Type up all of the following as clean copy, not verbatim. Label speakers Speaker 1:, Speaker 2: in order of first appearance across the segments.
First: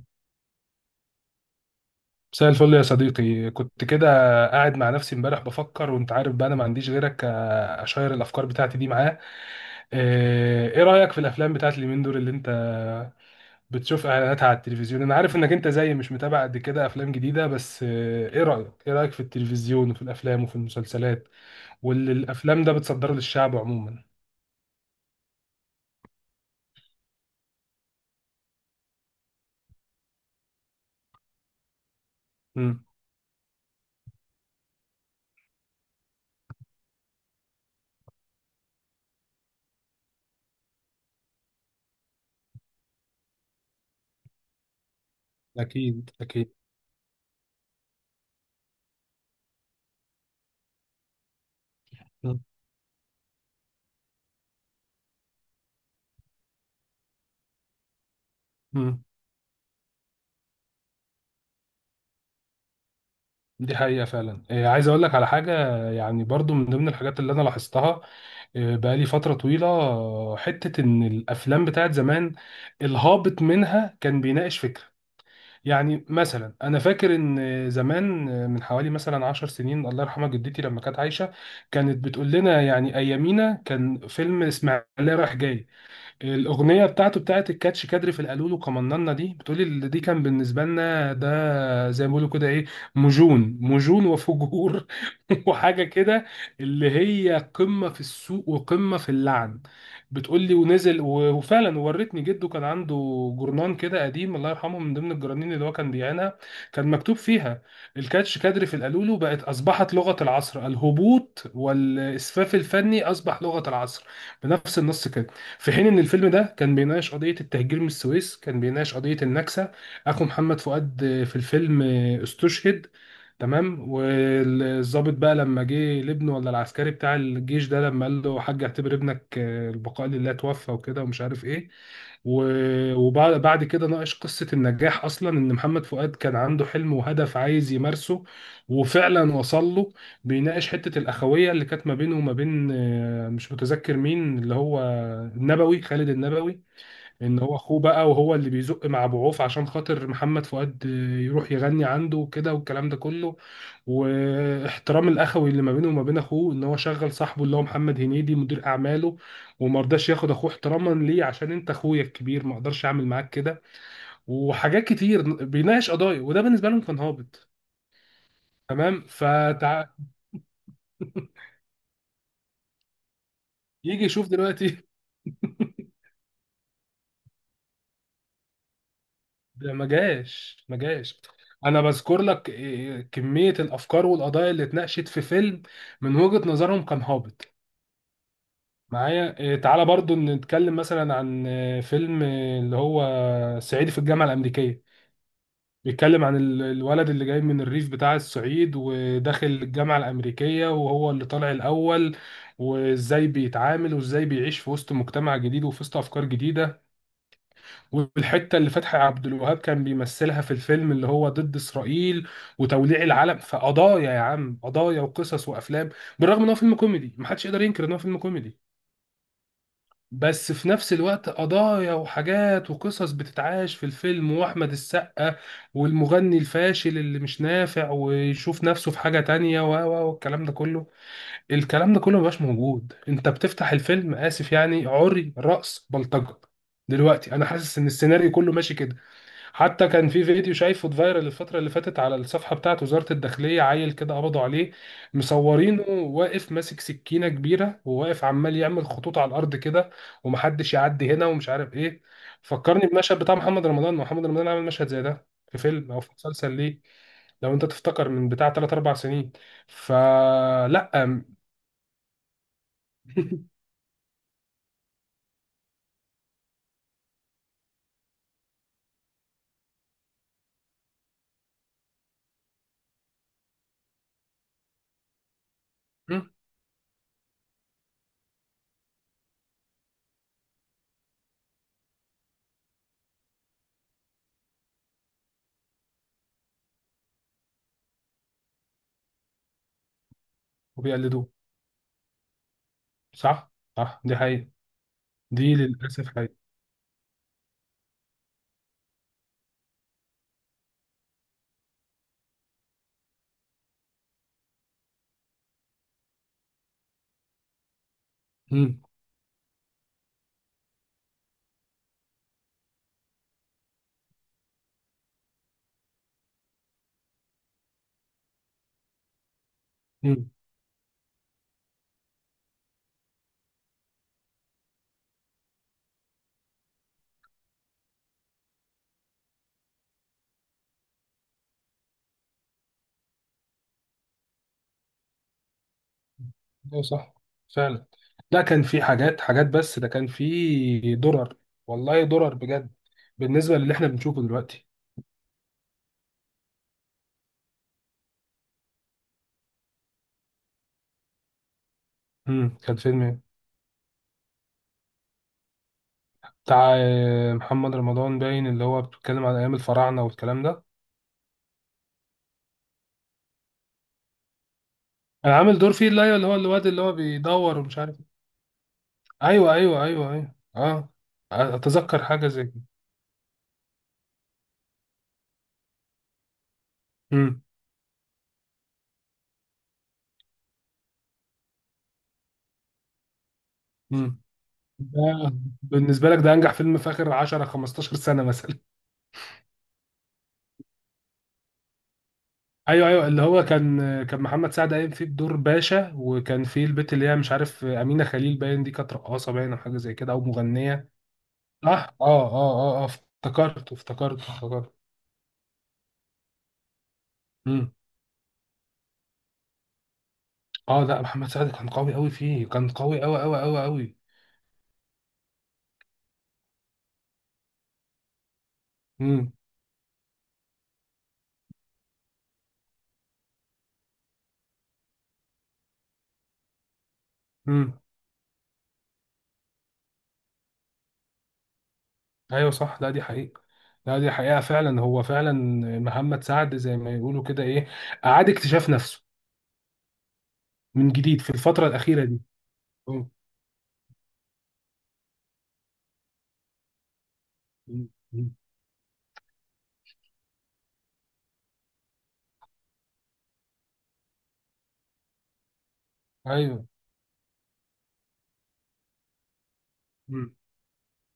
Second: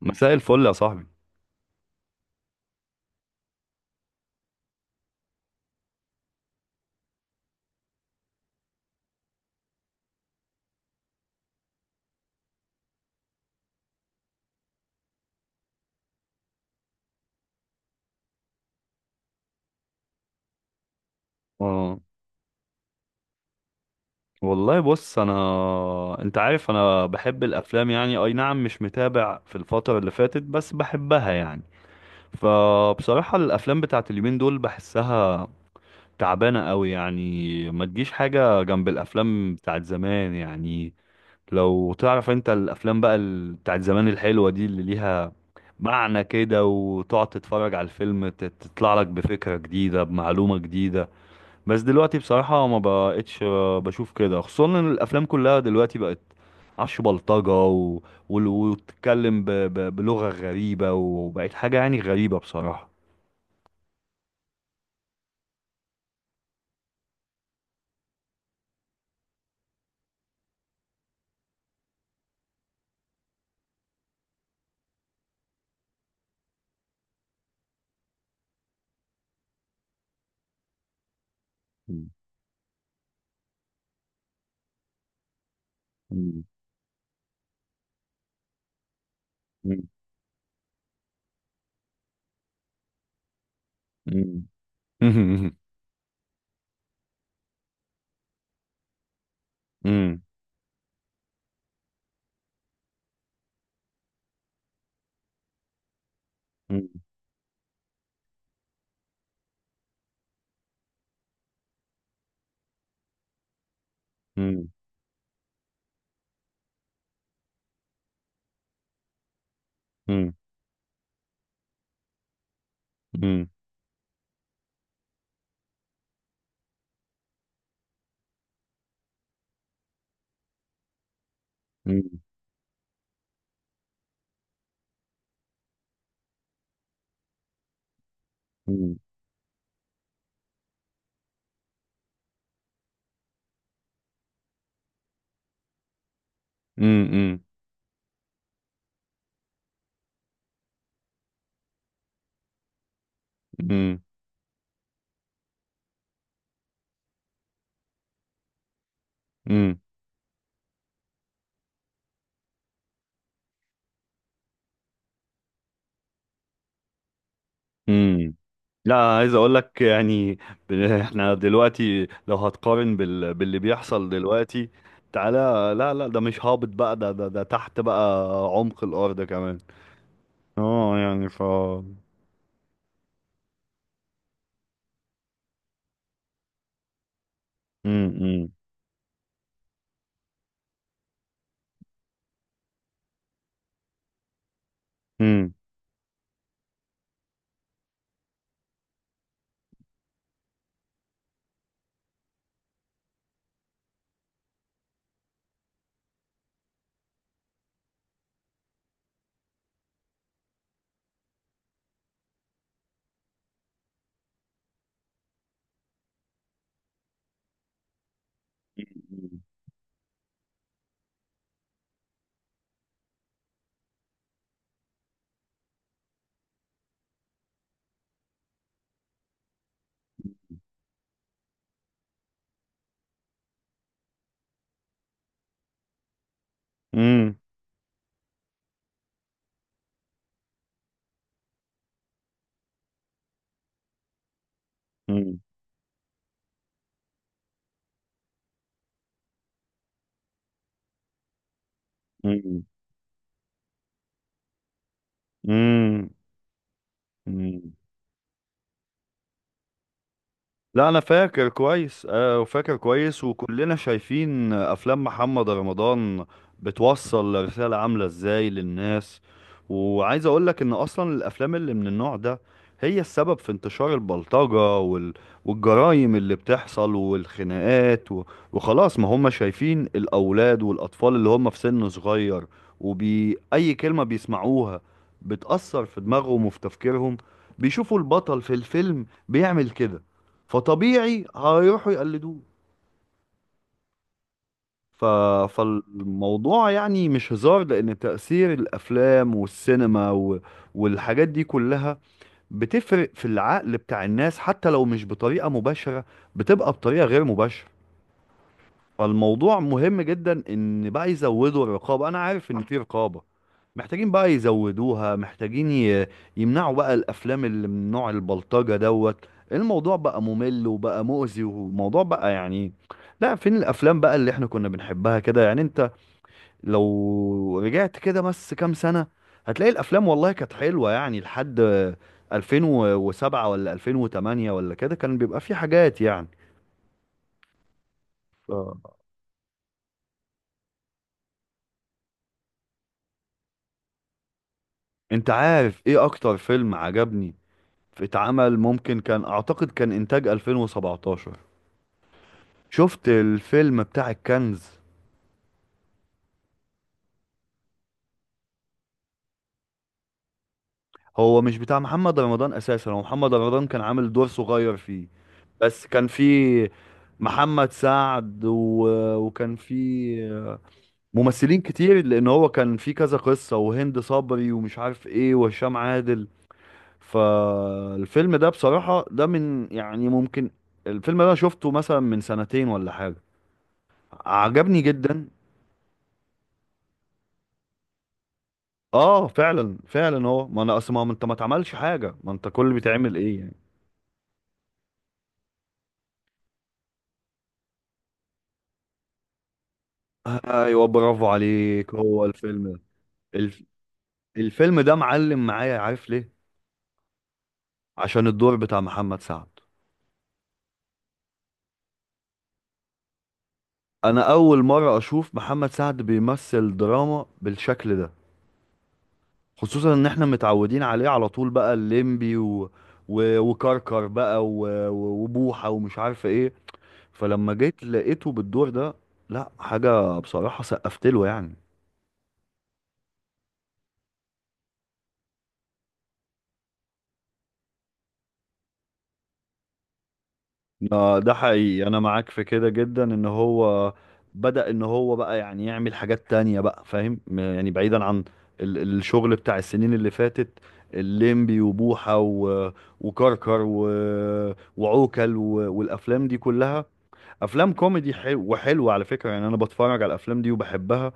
Speaker 1: مساء الفل يا صاحبي.
Speaker 2: مساء الفل يا صديقي. كنت كده قاعد مع نفسي امبارح بفكر. وانت عارف بقى انا ما عنديش غيرك، اشير الافكار بتاعتي دي معاه. ايه رأيك في الافلام بتاعت اليومين دول اللي انت بتشوف اعلاناتها على التلفزيون؟ انا عارف انك انت زيي، مش متابع قد كده افلام جديدة، بس ايه رأيك، في التلفزيون وفي الافلام وفي المسلسلات
Speaker 1: اه.
Speaker 2: واللي الافلام ده بتصدره للشعب عموما؟
Speaker 1: والله بص انا، انت عارف انا بحب الافلام يعني. اي نعم، مش متابع في الفترة اللي فاتت، بس بحبها يعني.
Speaker 2: امم.
Speaker 1: فبصراحة الافلام بتاعت اليومين دول بحسها تعبانة قوي، يعني ما تجيش حاجة جنب الافلام بتاعت زمان يعني. لو تعرف انت الافلام بقى بتاعت زمان الحلوة دي اللي ليها
Speaker 2: اكيد
Speaker 1: معنى
Speaker 2: اكيد.
Speaker 1: كده، وتقعد تتفرج على الفيلم تطلع لك بفكرة جديدة بمعلومة جديدة. بس دلوقتي
Speaker 2: مم.
Speaker 1: بصراحة ما بقتش بشوف كده، خصوصا ان الافلام كلها دلوقتي بقت عش بلطجة
Speaker 2: مم.
Speaker 1: وتتكلم بلغة غريبة، وبقت حاجة يعني غريبة بصراحة.
Speaker 2: دي حقيقة فعلا. عايز اقول لك على حاجة، يعني برضو من ضمن الحاجات اللي انا لاحظتها بقالي فترة طويلة، حتة إن الأفلام بتاعت زمان الهابط منها كان بيناقش فكرة. يعني مثلا أنا فاكر إن زمان، من حوالي مثلا 10 سنين، الله يرحمها جدتي لما كانت عايشة، كانت
Speaker 1: مم.
Speaker 2: بتقول لنا يعني أيامينا كان فيلم إسماعيلية رايح جاي،
Speaker 1: مم.
Speaker 2: الأغنية بتاعته بتاعت الكاتش كادري في القالولو قمننا دي، بتقولي اللي دي كان بالنسبة لنا ده زي ما بيقولوا كده إيه، مجون مجون
Speaker 1: مم.
Speaker 2: وفجور.
Speaker 1: مم.
Speaker 2: وحاجة كده اللي هي قمة في السوق وقمة في اللعن.
Speaker 1: مم.
Speaker 2: بتقولي، ونزل، وفعلا ورتني جده، كان عنده جورنان كده قديم، الله يرحمه، من ضمن الجرانين اللي هو كان بيعينها، كان
Speaker 1: مم.
Speaker 2: مكتوب فيها الكاتش كادري في القالولو بقت أصبحت لغة العصر، الهبوط والإسفاف الفني أصبح لغة العصر،
Speaker 1: مم.
Speaker 2: بنفس النص كده. في حين ان الفيلم ده كان بيناقش قضيه التهجير من السويس، كان بيناقش قضيه النكسه. اخو محمد فؤاد في الفيلم استشهد،
Speaker 1: مم. مم.
Speaker 2: تمام. والضابط بقى لما جه لابنه، ولا العسكري بتاع الجيش ده لما قال له حاج اعتبر ابنك، البقاء لله، توفى وكده ومش عارف ايه.
Speaker 1: مم.
Speaker 2: وبعد كده ناقش قصة النجاح، أصلا إن محمد فؤاد كان عنده حلم وهدف عايز يمارسه،
Speaker 1: مم.
Speaker 2: وفعلا وصل له. بيناقش حتة الأخوية اللي كانت ما بينه وما بين، مش متذكر مين، اللي هو النبوي، خالد النبوي. ان
Speaker 1: مم.
Speaker 2: هو اخوه بقى، وهو اللي بيزق مع ابو عوف عشان خاطر محمد فؤاد يروح يغني عنده وكده والكلام ده كله.
Speaker 1: مم.
Speaker 2: واحترام الاخوي اللي ما بينه وما بين اخوه، ان هو شغل صاحبه اللي هو محمد هنيدي مدير اعماله،
Speaker 1: مم.
Speaker 2: وما رضاش ياخد اخوه احتراما ليه، عشان انت اخويا الكبير ما اقدرش اعمل معاك كده. وحاجات كتير بيناقش قضايا، وده بالنسبه لهم كان هابط.
Speaker 1: امم. لا،
Speaker 2: تمام.
Speaker 1: عايز اقول لك يعني. احنا دلوقتي لو هتقارن باللي
Speaker 2: يجي
Speaker 1: بيحصل
Speaker 2: يشوف
Speaker 1: دلوقتي.
Speaker 2: دلوقتي.
Speaker 1: تعالى. لا لا، ده مش هابط بقى، ده تحت بقى عمق الارض كمان.
Speaker 2: ده ما جاش ما
Speaker 1: اه
Speaker 2: جاش.
Speaker 1: يعني
Speaker 2: انا بذكر لك إيه، كمية الافكار والقضايا اللي اتناقشت في فيلم من وجهة نظرهم كان هابط.
Speaker 1: امم.
Speaker 2: معايا إيه، تعالى برضو نتكلم مثلا عن فيلم، اللي هو صعيدي في الجامعة الأمريكية،
Speaker 1: امم.
Speaker 2: بيتكلم عن الولد اللي جاي من الريف بتاع الصعيد، وداخل الجامعة الأمريكية، وهو اللي طالع الأول، وازاي بيتعامل، وازاي بيعيش في وسط مجتمع جديد، وفي وسط أفكار جديدة، والحته اللي فتحي عبد الوهاب كان بيمثلها في الفيلم اللي هو ضد اسرائيل وتوليع العلم. فقضايا يا عم، قضايا وقصص وافلام. بالرغم ان هو فيلم كوميدي، محدش يقدر ينكر ان هو فيلم كوميدي، بس في نفس الوقت قضايا وحاجات وقصص بتتعاش في الفيلم. واحمد السقا والمغني الفاشل اللي مش نافع ويشوف نفسه في حاجه تانية، و و والكلام ده كله. الكلام ده كله مبقاش موجود. انت بتفتح الفيلم، اسف يعني، عري، رأس، بلطجة. دلوقتي
Speaker 1: امم.
Speaker 2: انا حاسس ان السيناريو كله ماشي كده. حتى كان في فيديو شايفه اتفايرل الفترة اللي فاتت على الصفحة بتاعت وزارة الداخلية، عيل كده قبضوا عليه،
Speaker 1: امم.
Speaker 2: مصورينه واقف ماسك سكينة كبيرة، وواقف عمال يعمل خطوط على الأرض كده، ومحدش يعدي هنا ومش عارف إيه. فكرني بمشهد بتاع محمد رمضان. محمد رمضان عمل مشهد زي ده في فيلم أو
Speaker 1: امم.
Speaker 2: في مسلسل ليه، لو أنت
Speaker 1: امم.
Speaker 2: تفتكر، من بتاع 3 4 سنين. فلا.
Speaker 1: لا، انا فاكر كويس وفاكر كويس، وكلنا شايفين افلام محمد رمضان بتوصل رسالة عاملة ازاي للناس. وعايز اقولك ان اصلا الافلام اللي من النوع ده هي السبب في انتشار البلطجة والجرائم اللي بتحصل والخناقات وخلاص. ما هم شايفين الاولاد والاطفال اللي هم في سن صغير، وبي اي كلمة بيسمعوها بتأثر في دماغهم وفي تفكيرهم. بيشوفوا البطل في الفيلم بيعمل كده، فطبيعي
Speaker 2: وبيقلدوه.
Speaker 1: هيروحوا يقلدوه.
Speaker 2: صح. صح، دي حقيقة.
Speaker 1: ف...
Speaker 2: دي للأسف حقيقة.
Speaker 1: فالموضوع يعني مش هزار، لأن تأثير الأفلام والسينما والحاجات دي كلها بتفرق في العقل بتاع الناس، حتى لو مش بطريقة مباشرة بتبقى بطريقة غير مباشرة. فالموضوع مهم جدا ان بقى يزودوا الرقابه. انا عارف ان في رقابه، محتاجين بقى يزودوها، محتاجين يمنعوا بقى الافلام اللي من نوع البلطجه دوت. الموضوع بقى ممل وبقى مؤذي وموضوع بقى يعني. لا، فين الافلام بقى اللي احنا كنا بنحبها كده، يعني انت لو رجعت كده بس كام سنه هتلاقي الافلام والله كانت حلوه، يعني لحد 2007 ولا 2008 ولا كده كان بيبقى في حاجات يعني.
Speaker 2: ايوه صح. فعلا، ده
Speaker 1: ف-
Speaker 2: كان في حاجات، حاجات، بس ده كان في درر. والله درر بجد بالنسبه للي احنا بنشوفه دلوقتي.
Speaker 1: انت عارف ايه اكتر فيلم عجبني اتعمل، ممكن كان اعتقد كان انتاج 2017؟
Speaker 2: كان فيلم
Speaker 1: شفت
Speaker 2: إيه؟
Speaker 1: الفيلم بتاع الكنز؟
Speaker 2: بتاع محمد رمضان باين، اللي هو بيتكلم عن ايام الفراعنه والكلام ده.
Speaker 1: هو مش بتاع محمد رمضان اساسا، هو محمد رمضان كان عامل دور صغير فيه.
Speaker 2: انا عامل دور
Speaker 1: بس
Speaker 2: فيه، اللي
Speaker 1: كان
Speaker 2: هو اللي هو الواد
Speaker 1: فيه
Speaker 2: اللي هو بيدور
Speaker 1: محمد
Speaker 2: ومش عارف إيه.
Speaker 1: سعد
Speaker 2: ايوه
Speaker 1: وكان
Speaker 2: ايوه ايوه ايوه
Speaker 1: فيه
Speaker 2: اه.
Speaker 1: ممثلين
Speaker 2: اتذكر
Speaker 1: كتير، لان
Speaker 2: حاجه زي
Speaker 1: هو
Speaker 2: كده.
Speaker 1: كان فيه كذا قصة، وهند صبري ومش عارف ايه وهشام عادل.
Speaker 2: امم.
Speaker 1: فالفيلم ده بصراحة ده من يعني ممكن الفيلم ده شفته مثلا من سنتين ولا حاجة،
Speaker 2: امم.
Speaker 1: عجبني
Speaker 2: ده
Speaker 1: جدا.
Speaker 2: بالنسبه لك ده انجح فيلم في اخر 10 15 سنه مثلا؟
Speaker 1: اه فعلا فعلا. هو ما انا اصل ما انت ما اتعملش حاجه، ما انت كل اللي
Speaker 2: ايوه ايوه
Speaker 1: بيتعمل
Speaker 2: اللي
Speaker 1: ايه
Speaker 2: هو
Speaker 1: يعني.
Speaker 2: كان، كان محمد سعد قايم فيه بدور باشا، وكان فيه البت اللي هي مش عارف امينه خليل باين دي، كانت رقاصه باين او حاجه زي كده او
Speaker 1: ايوه
Speaker 2: مغنيه.
Speaker 1: برافو
Speaker 2: صح
Speaker 1: عليك،
Speaker 2: اه
Speaker 1: هو
Speaker 2: اه
Speaker 1: الفيلم ده.
Speaker 2: اه اه،
Speaker 1: الف...
Speaker 2: افتكرت افتكرت افتكرت.
Speaker 1: الفيلم ده معلم معايا، عارف ليه؟
Speaker 2: امم.
Speaker 1: عشان الدور بتاع محمد سعد.
Speaker 2: اه لا، محمد سعد كان قوي قوي فيه، كان قوي قوي قوي قوي قوي.
Speaker 1: انا اول مره اشوف محمد سعد بيمثل دراما بالشكل ده،
Speaker 2: امم.
Speaker 1: خصوصا ان احنا متعودين عليه على طول بقى الليمبي وكركر بقى وبوحه ومش عارف ايه. فلما
Speaker 2: امم.
Speaker 1: جيت لقيته بالدور ده، لا حاجه بصراحه سقفت له يعني.
Speaker 2: ايوه صح، لا دي حقيقه. لا دي حقيقه فعلا، هو فعلا محمد سعد زي ما يقولوا كده ايه، اعاد اكتشاف نفسه من جديد في
Speaker 1: ده
Speaker 2: الفتره
Speaker 1: حقيقي، انا
Speaker 2: الاخيره دي.
Speaker 1: معاك في كده جدا
Speaker 2: مم.
Speaker 1: ان هو بدأ ان هو بقى يعني يعمل حاجات تانية بقى، فاهم يعني
Speaker 2: مم.
Speaker 1: بعيدا عن
Speaker 2: مم.
Speaker 1: الشغل بتاع السنين اللي فاتت، الليمبي وبوحة وكركر وعوكل والافلام دي
Speaker 2: ايوه.
Speaker 1: كلها، افلام كوميدي حلو وحلوة على فكرة، يعني انا بتفرج على
Speaker 2: مم.
Speaker 1: الافلام دي وبحبها.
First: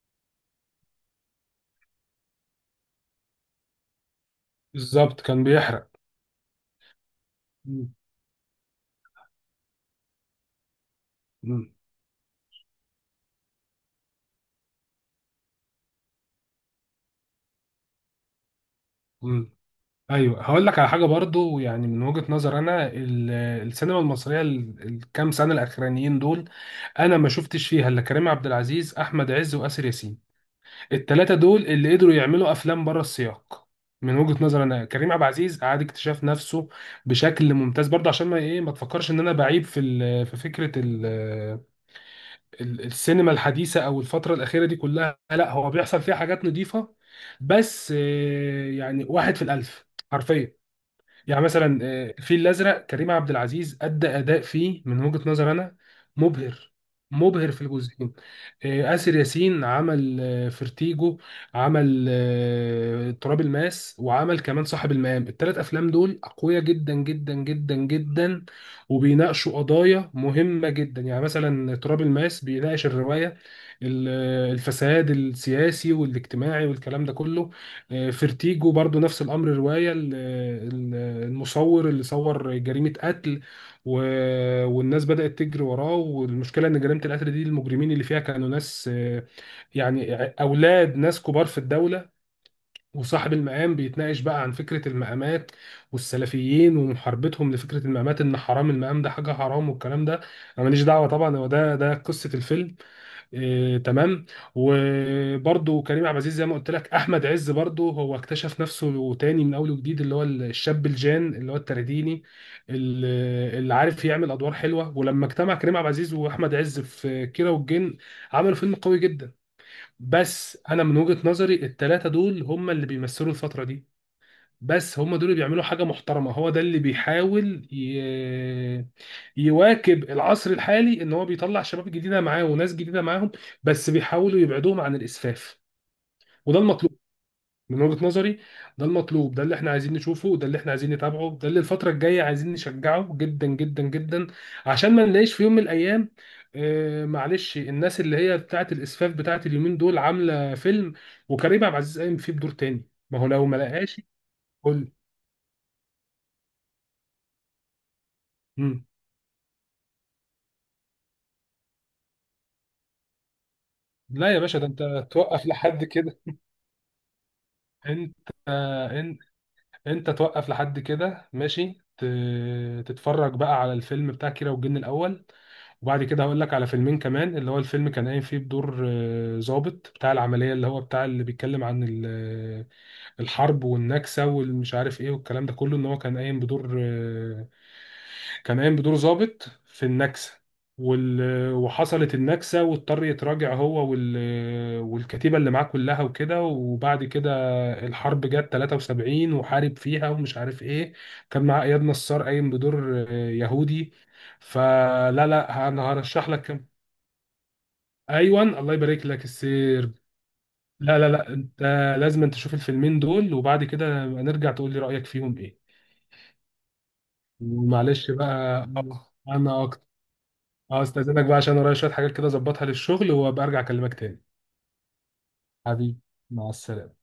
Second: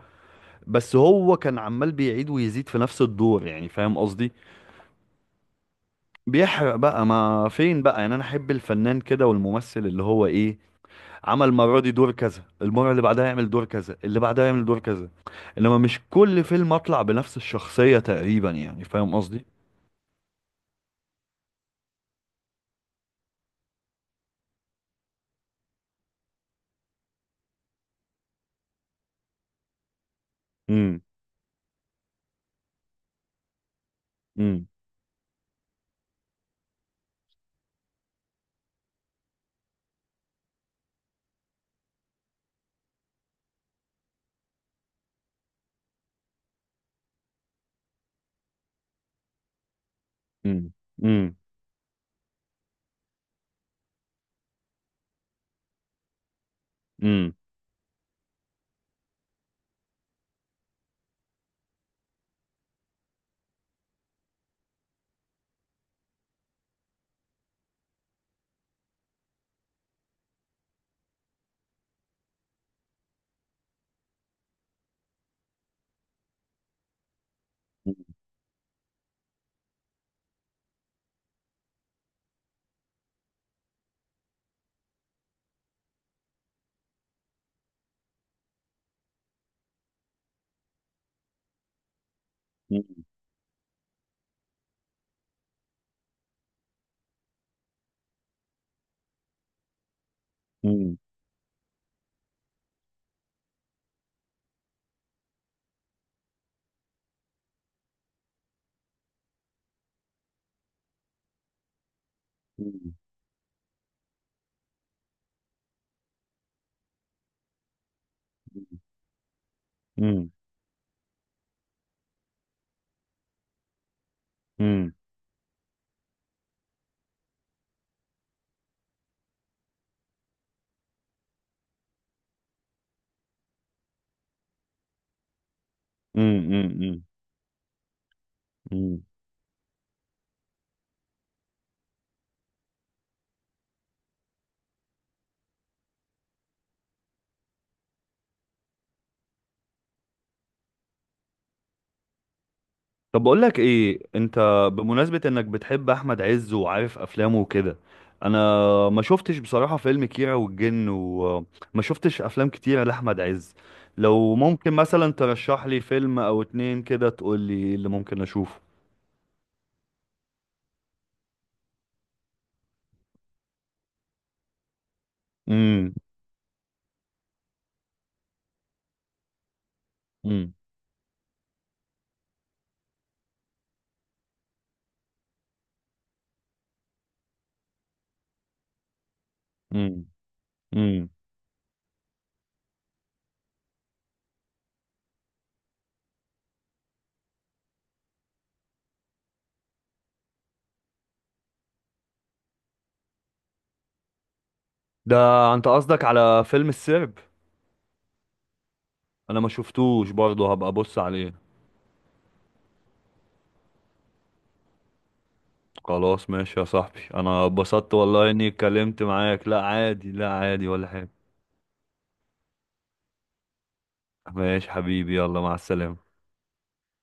Speaker 1: بس هو كان عمال بيعيد ويزيد في نفس الدور يعني فاهم قصدي.
Speaker 2: بالظبط كان بيحرق.
Speaker 1: بيحرق بقى، ما فين بقى، يعني انا احب الفنان كده والممثل اللي هو ايه، عمل
Speaker 2: مم.
Speaker 1: المره دي دور كذا، المره اللي بعدها يعمل دور كذا، اللي بعدها يعمل دور كذا، انما مش كل فيلم اطلع بنفس الشخصيه تقريبا يعني فاهم قصدي.
Speaker 2: مم. ايوه هقول لك على حاجه برضو، يعني من وجهه نظر انا، السينما المصريه الكام سنه الاخرانيين دول، انا ما شفتش فيها الا كريم عبد العزيز، احمد عز، واسر ياسين.
Speaker 1: امم.
Speaker 2: الثلاثه دول اللي قدروا يعملوا افلام بره السياق. من وجهه نظر
Speaker 1: امم.
Speaker 2: انا، كريم عبد العزيز اعاد اكتشاف نفسه بشكل ممتاز برضه. عشان ما ايه، ما تفكرش ان انا بعيب في في فكره السينما الحديثة أو الفترة الأخيرة دي كلها، لا، هو بيحصل فيها حاجات نظيفة، بس يعني واحد في الألف، حرفيا.
Speaker 1: امم.
Speaker 2: يعني مثلا الفيل الازرق، كريم عبد العزيز ادى اداء فيه من وجهة نظر انا مبهر،
Speaker 1: امم.
Speaker 2: مبهر في الجزئين. آسر ياسين عمل فيرتيجو، عمل تراب الماس، وعمل كمان صاحب المقام. الثلاث افلام دول اقوياء جدا جدا جدا جدا، وبيناقشوا قضايا مهمة جدا. يعني مثلا تراب الماس بيناقش الرواية، ال- الفساد السياسي والاجتماعي والكلام ده كله. فيرتيجو برضو نفس الامر، روايه المصور اللي صور جريمه قتل، و... والناس بدات تجري وراه، والمشكله ان جريمه القتل دي المجرمين اللي فيها كانوا ناس، يعني اولاد ناس كبار في الدوله. وصاحب المقام بيتناقش بقى عن فكره المقامات، والسلفيين ومحاربتهم لفكره المقامات، ان حرام المقام ده حاجه حرام والكلام ده. انا
Speaker 1: امم.
Speaker 2: ماليش
Speaker 1: امم.
Speaker 2: دعوه طبعا، هو ده قصه الفيلم، إيه، تمام. وبرضه كريم عبد العزيز زي ما قلت لك، احمد عز برضه هو اكتشف نفسه تاني من اول وجديد، اللي هو الشاب الجان اللي هو الترديني، اللي عارف يعمل ادوار حلوه. ولما اجتمع كريم عبد العزيز واحمد عز في كيرة والجن عملوا فيلم قوي جدا.
Speaker 1: امم.
Speaker 2: بس انا من وجهة نظري الثلاثه دول هم اللي بيمثلوا الفتره دي،
Speaker 1: امم.
Speaker 2: بس هم دول اللي بيعملوا حاجه محترمه. هو ده اللي بيحاول يواكب العصر الحالي، ان هو بيطلع شباب جديده معاه وناس جديده معاهم، بس بيحاولوا يبعدوهم عن الاسفاف، وده المطلوب
Speaker 1: امم.
Speaker 2: من وجهة نظري. ده
Speaker 1: امم.
Speaker 2: المطلوب، ده اللي احنا عايزين نشوفه، ده اللي احنا عايزين نتابعه، ده اللي الفترة الجاية عايزين نشجعه جدا جدا جدا، عشان ما نلاقيش في يوم من الايام، آه معلش، الناس اللي هي بتاعت الاسفاف بتاعت اليومين دول عاملة فيلم وكريم عبد العزيز قايم فيه بدور تاني. ما
Speaker 1: طب
Speaker 2: هو
Speaker 1: بقول
Speaker 2: لو ما
Speaker 1: لك ايه
Speaker 2: لقاش.
Speaker 1: انت،
Speaker 2: قول.
Speaker 1: بمناسبة انك بتحب احمد عز وعارف افلامه وكده، انا
Speaker 2: مم.
Speaker 1: ما شفتش بصراحة فيلم كيرة والجن، وما شفتش افلام كتيرة لاحمد عز. لو
Speaker 2: لا يا باشا، ده
Speaker 1: ممكن
Speaker 2: انت
Speaker 1: مثلا
Speaker 2: توقف
Speaker 1: ترشح لي
Speaker 2: لحد
Speaker 1: فيلم
Speaker 2: كده.
Speaker 1: او اتنين كده تقول لي إيه اللي
Speaker 2: انت
Speaker 1: ممكن اشوفه.
Speaker 2: انت توقف لحد كده ماشي، تتفرج بقى على الفيلم بتاع كيرة والجن الاول،
Speaker 1: امم.
Speaker 2: وبعد كده هقول لك على فيلمين كمان. اللي هو الفيلم كان قايم فيه بدور ضابط بتاع العملية،
Speaker 1: امم.
Speaker 2: اللي هو بتاع اللي بيتكلم عن الحرب والنكسة والمش عارف ايه والكلام ده كله، ان هو كان قايم بدور كان قايم بدور ضابط في
Speaker 1: امم.
Speaker 2: النكسة.
Speaker 1: امم.
Speaker 2: وال... وحصلت النكسة واضطر يتراجع هو والكتيبة اللي معاه كلها وكده، وبعد كده الحرب جت 73 وحارب فيها ومش عارف ايه. كان معاه اياد نصار قايم بدور يهودي.
Speaker 1: ده
Speaker 2: فلا
Speaker 1: انت
Speaker 2: لا، انا
Speaker 1: قصدك
Speaker 2: هرشح لك
Speaker 1: على
Speaker 2: كم.
Speaker 1: فيلم السرب؟
Speaker 2: ايوه، الله يبارك لك،
Speaker 1: انا ما
Speaker 2: السير.
Speaker 1: شفتوش برضه، هبقى ابص
Speaker 2: لا لا لا،
Speaker 1: عليه.
Speaker 2: انت لازم انت تشوف الفيلمين دول، وبعد كده نبقى نرجع تقول لي رأيك فيهم ايه.
Speaker 1: خلاص ماشي يا صاحبي، انا اتبسطت
Speaker 2: ومعلش
Speaker 1: والله اني
Speaker 2: بقى، يلا.
Speaker 1: اتكلمت معاك. لا
Speaker 2: انا اكتر.
Speaker 1: عادي، لا عادي
Speaker 2: اه،
Speaker 1: ولا حاجة.
Speaker 2: استاذنك بقى عشان ورايا شوية حاجات كده اظبطها للشغل، وابقى ارجع اكلمك تاني.
Speaker 1: ماشي حبيبي، يلا مع السلامة.
Speaker 2: حبيبي، مع السلامة.